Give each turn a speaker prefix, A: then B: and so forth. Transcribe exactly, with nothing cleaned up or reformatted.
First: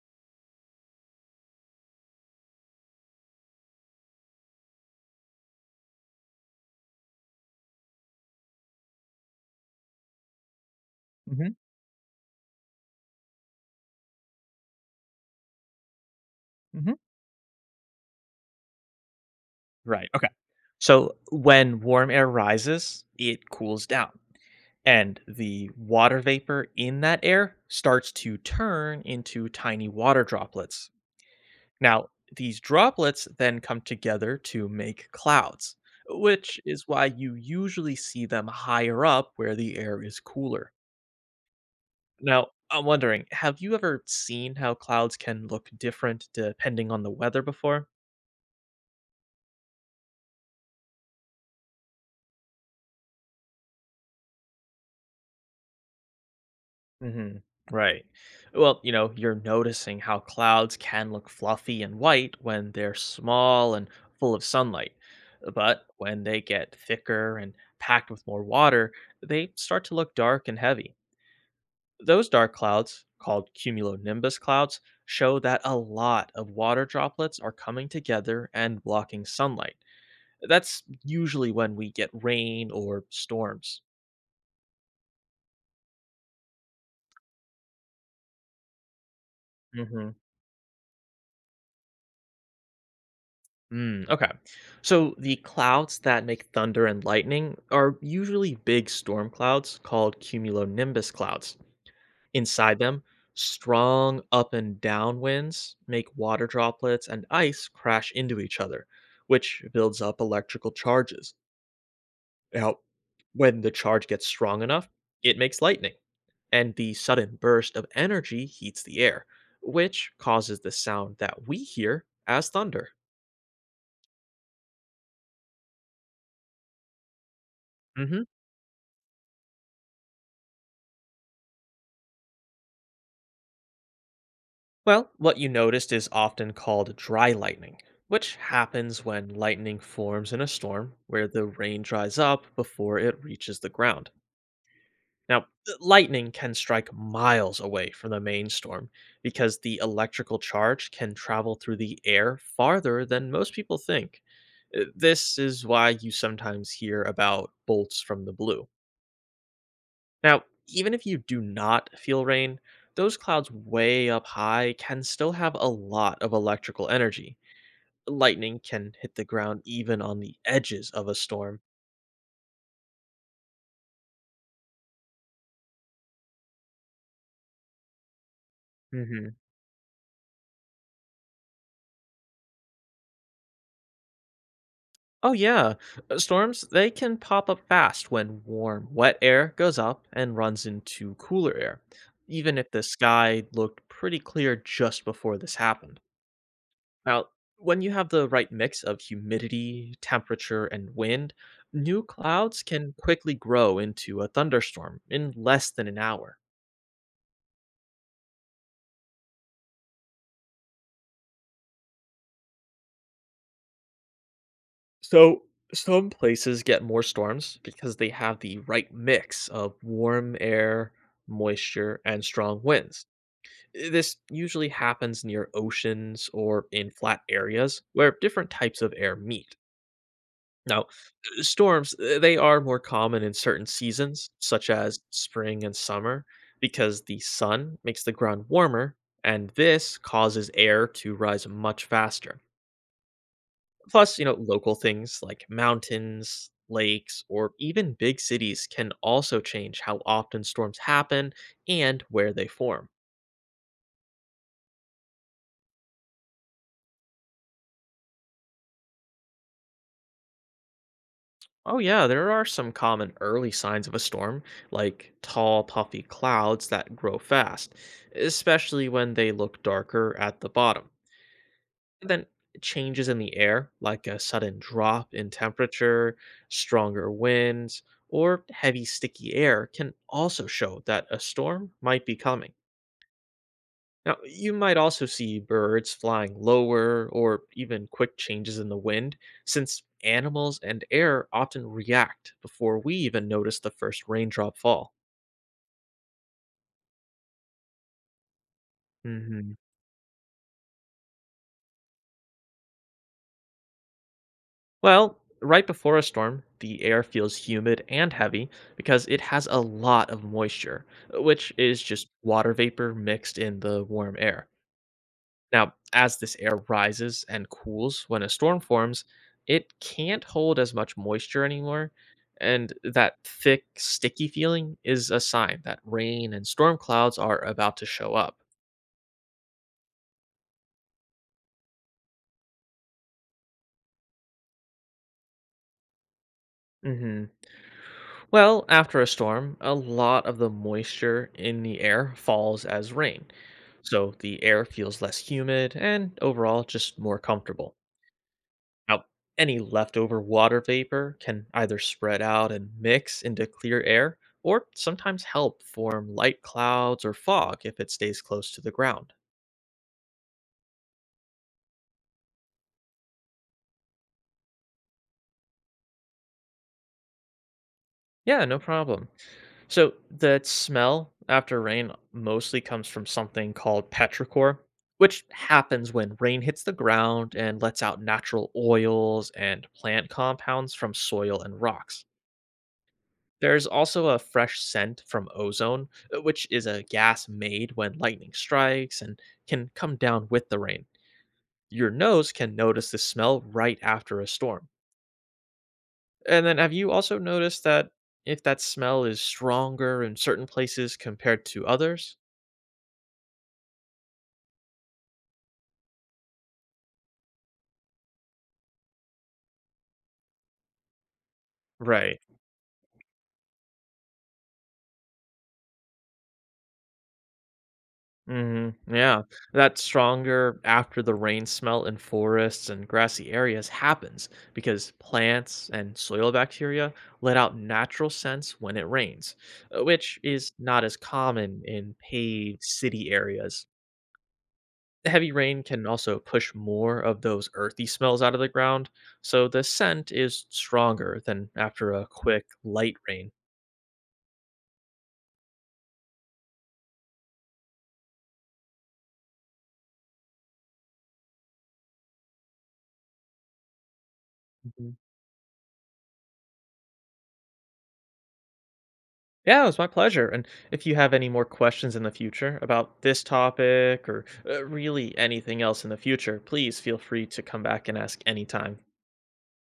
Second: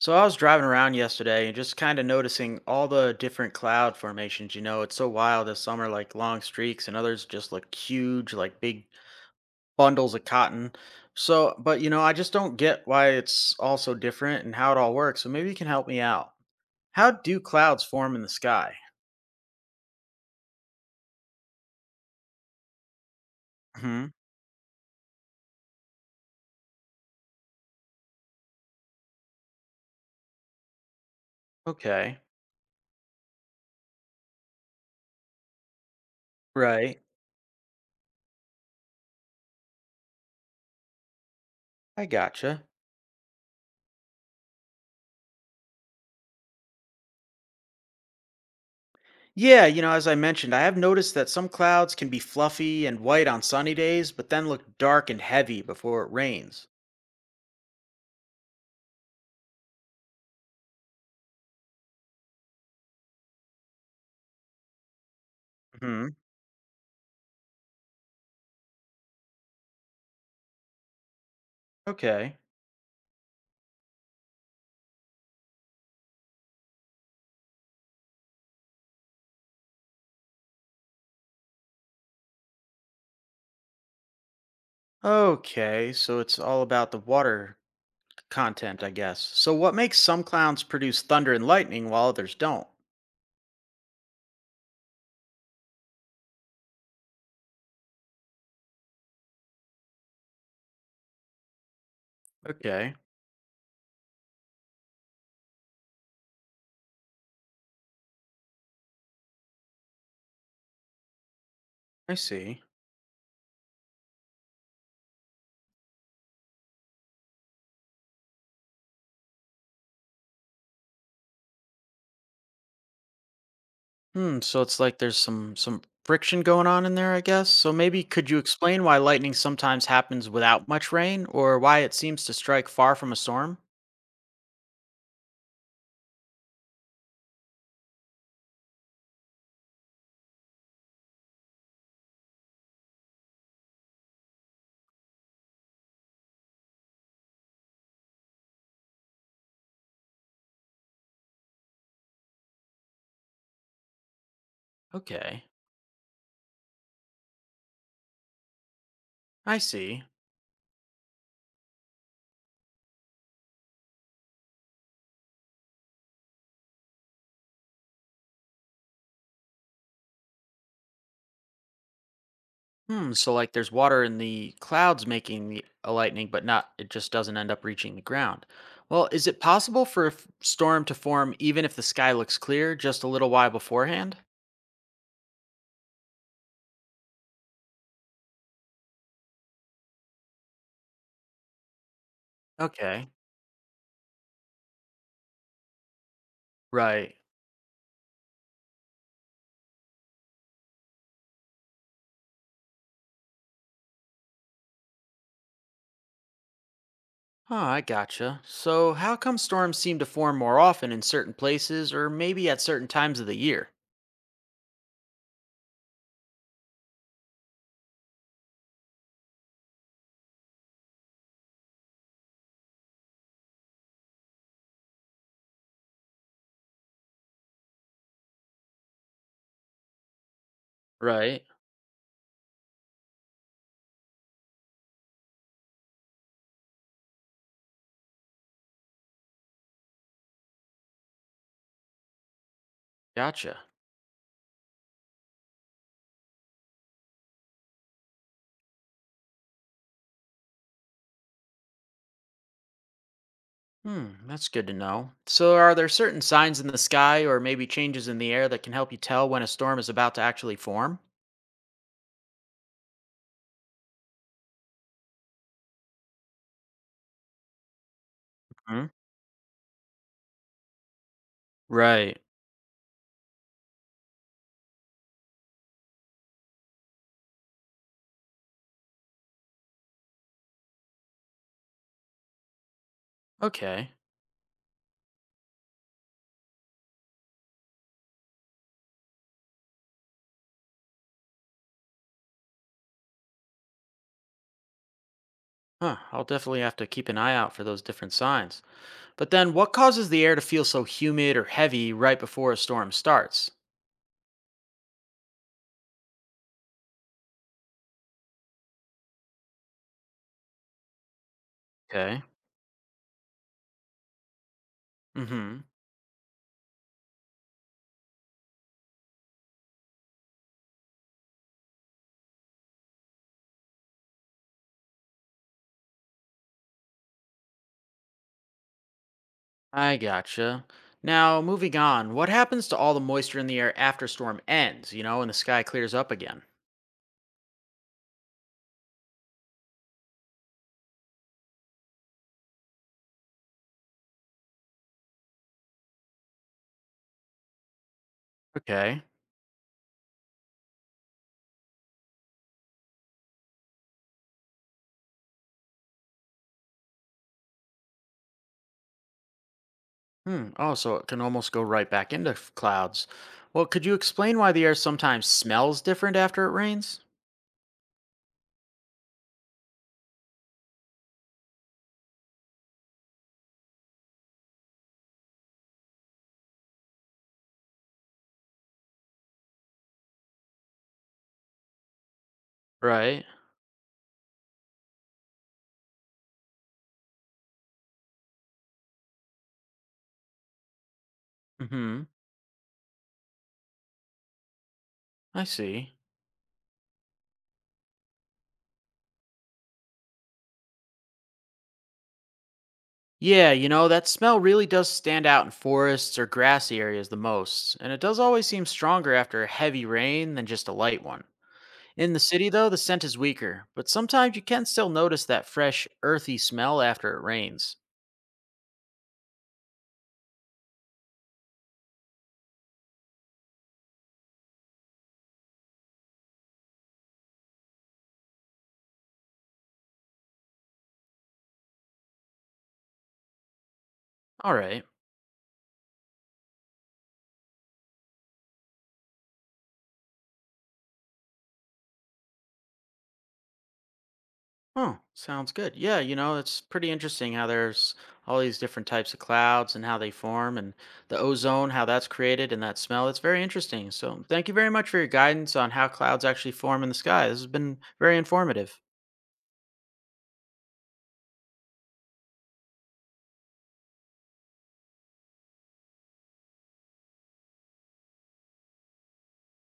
A: So I was driving around yesterday and just kind of noticing all the different cloud formations. You know, it's so wild this summer, like long streaks, and others just look huge, like big bundles of cotton.
B: Mhm,
A: So, but you know, I just don't get why it's all so different and how it all works. So maybe you can help me out.
B: mhm.
A: How do clouds form in the sky?
B: Right, okay. So, when warm air rises, it cools
A: Hmm.
B: down, and the water vapor in that air starts to turn into tiny water droplets. Now,
A: Okay.
B: these droplets then come together to make clouds, which is
A: Right.
B: why you usually see them higher up where the air is cooler.
A: I
B: Now,
A: gotcha.
B: I'm wondering, have you ever seen how clouds can look different depending on the weather before?
A: Yeah, you know, as I mentioned, I have noticed that some clouds can be fluffy and white on sunny days, but then look dark and heavy before it rains.
B: hmm Right. Well, you know, you're noticing how clouds can look fluffy and white when they're small and full of sunlight. uh, But
A: Hmm.
B: when they get thicker and packed with more water, they start to look dark and heavy. Those
A: Okay.
B: dark clouds, called cumulonimbus clouds, show that a lot of water droplets are coming together and blocking sunlight. That's usually when we get rain or storms.
A: Okay, so it's all about the water content, I guess. So what makes some clouds produce thunder and lightning while others don't?
B: Mm, okay. So the clouds that make thunder and lightning are usually big storm clouds called cumulonimbus clouds. Inside
A: Okay,
B: them, strong up and down winds make water droplets and ice crash into each other, which builds up electrical charges.
A: I see.
B: Now, when the charge gets strong enough, it makes lightning, and the sudden burst of energy heats the air, which causes the sound that we hear as thunder.
A: Hmm, so it's like there's some some friction going on in there, I guess. So maybe
B: Mm-hmm.
A: could you explain why lightning sometimes happens without much rain or why it seems to strike far from a storm?
B: Well, what you noticed is often called dry lightning, which happens when lightning forms in a storm where the rain dries up before it reaches the ground. Now, th- lightning can strike miles away from the main storm because the electrical charge can travel through the air farther than most people think. Uh, This
A: Okay,
B: is why you sometimes hear about bolts from the blue.
A: I see.
B: Now, even if you do not feel rain, those clouds way up high can still have a lot of electrical energy. Lightning can hit the ground even on the edges of a storm.
A: Hmm. So like there's water in the clouds making the a lightning, but not it just doesn't end up reaching the ground. Well, is
B: hmm
A: it possible for a f- storm to form even if the sky looks clear just a little while beforehand?
B: Oh yeah, uh, storms they can pop up fast when warm, wet air goes up and runs into cooler air, even if the
A: Okay.
B: sky looked pretty clear just before this happened.
A: Right.
B: Now, when you have the right mix of humidity, temperature, and wind, new clouds can quickly grow into a thunderstorm in less than an hour.
A: Oh, I gotcha. So how come storms seem to form more often in certain places or maybe at certain times of the year?
B: So, some places get more storms because they have the right mix of warm air, moisture, and strong winds. Eh, this usually happens near oceans or in flat areas where different types of air meet. Now, uh,
A: Right.
B: storms, uh, they are more common in certain seasons, such as spring and summer, because the sun makes the ground warmer, and this causes air to rise much faster.
A: Gotcha.
B: Plus, you know, local things like mountains, lakes, or even big cities can also change how often storms happen and where they form.
A: Hmm, that's good to know. So are there certain signs in the sky or maybe changes in the air that can help you tell when a storm is about to actually form?
B: Oh, yeah, there are some common early signs of a storm, like tall, puffy clouds that grow fast,
A: Hmm?
B: especially when they look darker at the bottom. And
A: Right.
B: then changes in the air, like a sudden drop in temperature, stronger winds, or heavy, sticky air, can also show that a storm might be coming.
A: Okay.
B: Now, you might also see birds flying lower or even quick changes in the wind, since animals and air often react before we even notice the first raindrop fall.
A: Huh. I'll definitely have to keep an eye out for those different signs. But
B: hmm
A: then, what causes the air to feel so humid or heavy right before a storm starts?
B: Well, right before a storm, the air feels humid and heavy because it has a lot of moisture, which is just
A: Okay.
B: water vapor mixed in the warm air.
A: Mm hmm.
B: Now, as this air rises and cools when a storm forms, it can't hold as much moisture anymore, and that thick, sticky feeling is a sign that rain and storm clouds are about to show up.
A: I gotcha. Now, moving on, what happens to all the moisture in the air after storm ends, you know, and the sky clears up again?
B: hmm Well, after a storm, a lot of the moisture in the air falls as rain, so the air feels less humid and overall just more comfortable.
A: Okay.
B: Now, any leftover water vapor can either spread out and mix into clear air, or sometimes help form light clouds or fog if it stays close to the ground.
A: Hmm. Oh, so it can almost go right back into f- clouds. Well, could you explain why the air sometimes smells different after it rains?
B: Yeah, no problem. So, the smell after rain mostly comes from something called petrichor, which happens when rain hits the ground and lets out natural oils and plant compounds from soil and rocks.
A: Right.
B: There's also a fresh scent from ozone, uh, which is a gas made when lightning strikes and can come down with the rain.
A: Mm
B: Your
A: hmm.
B: nose can notice the smell right after a storm.
A: I see.
B: And then, have you also noticed that if that smell is stronger in certain places compared to others?
A: Yeah, you know, that smell really does stand out in forests or grassy areas the most, and it does always seem stronger after a heavy rain than just a light one. In the
B: Right.
A: city, though, the scent is weaker, but sometimes you can still notice that fresh, earthy smell after it rains.
B: Mhm, yeah. That stronger after the rain smell in forests and grassy areas happens because plants and soil bacteria let out natural scents when it rains, uh, which is not as common in paved city areas.
A: All right.
B: Heavy rain can also push more of those earthy smells out of the ground, so the scent is stronger than after a quick light rain.
A: Huh, sounds good. Yeah, you know, it's pretty interesting how there's all these different types of clouds and how they form and the ozone, how that's created and that smell. It's very interesting. So, thank you very much
B: Mm-hmm.
A: for your guidance on how clouds actually form in the sky. This has been very informative.
B: Yeah, it was my pleasure. And if you have any more questions in the future about this topic or uh, really anything else in the future, please feel free to come back and ask anytime.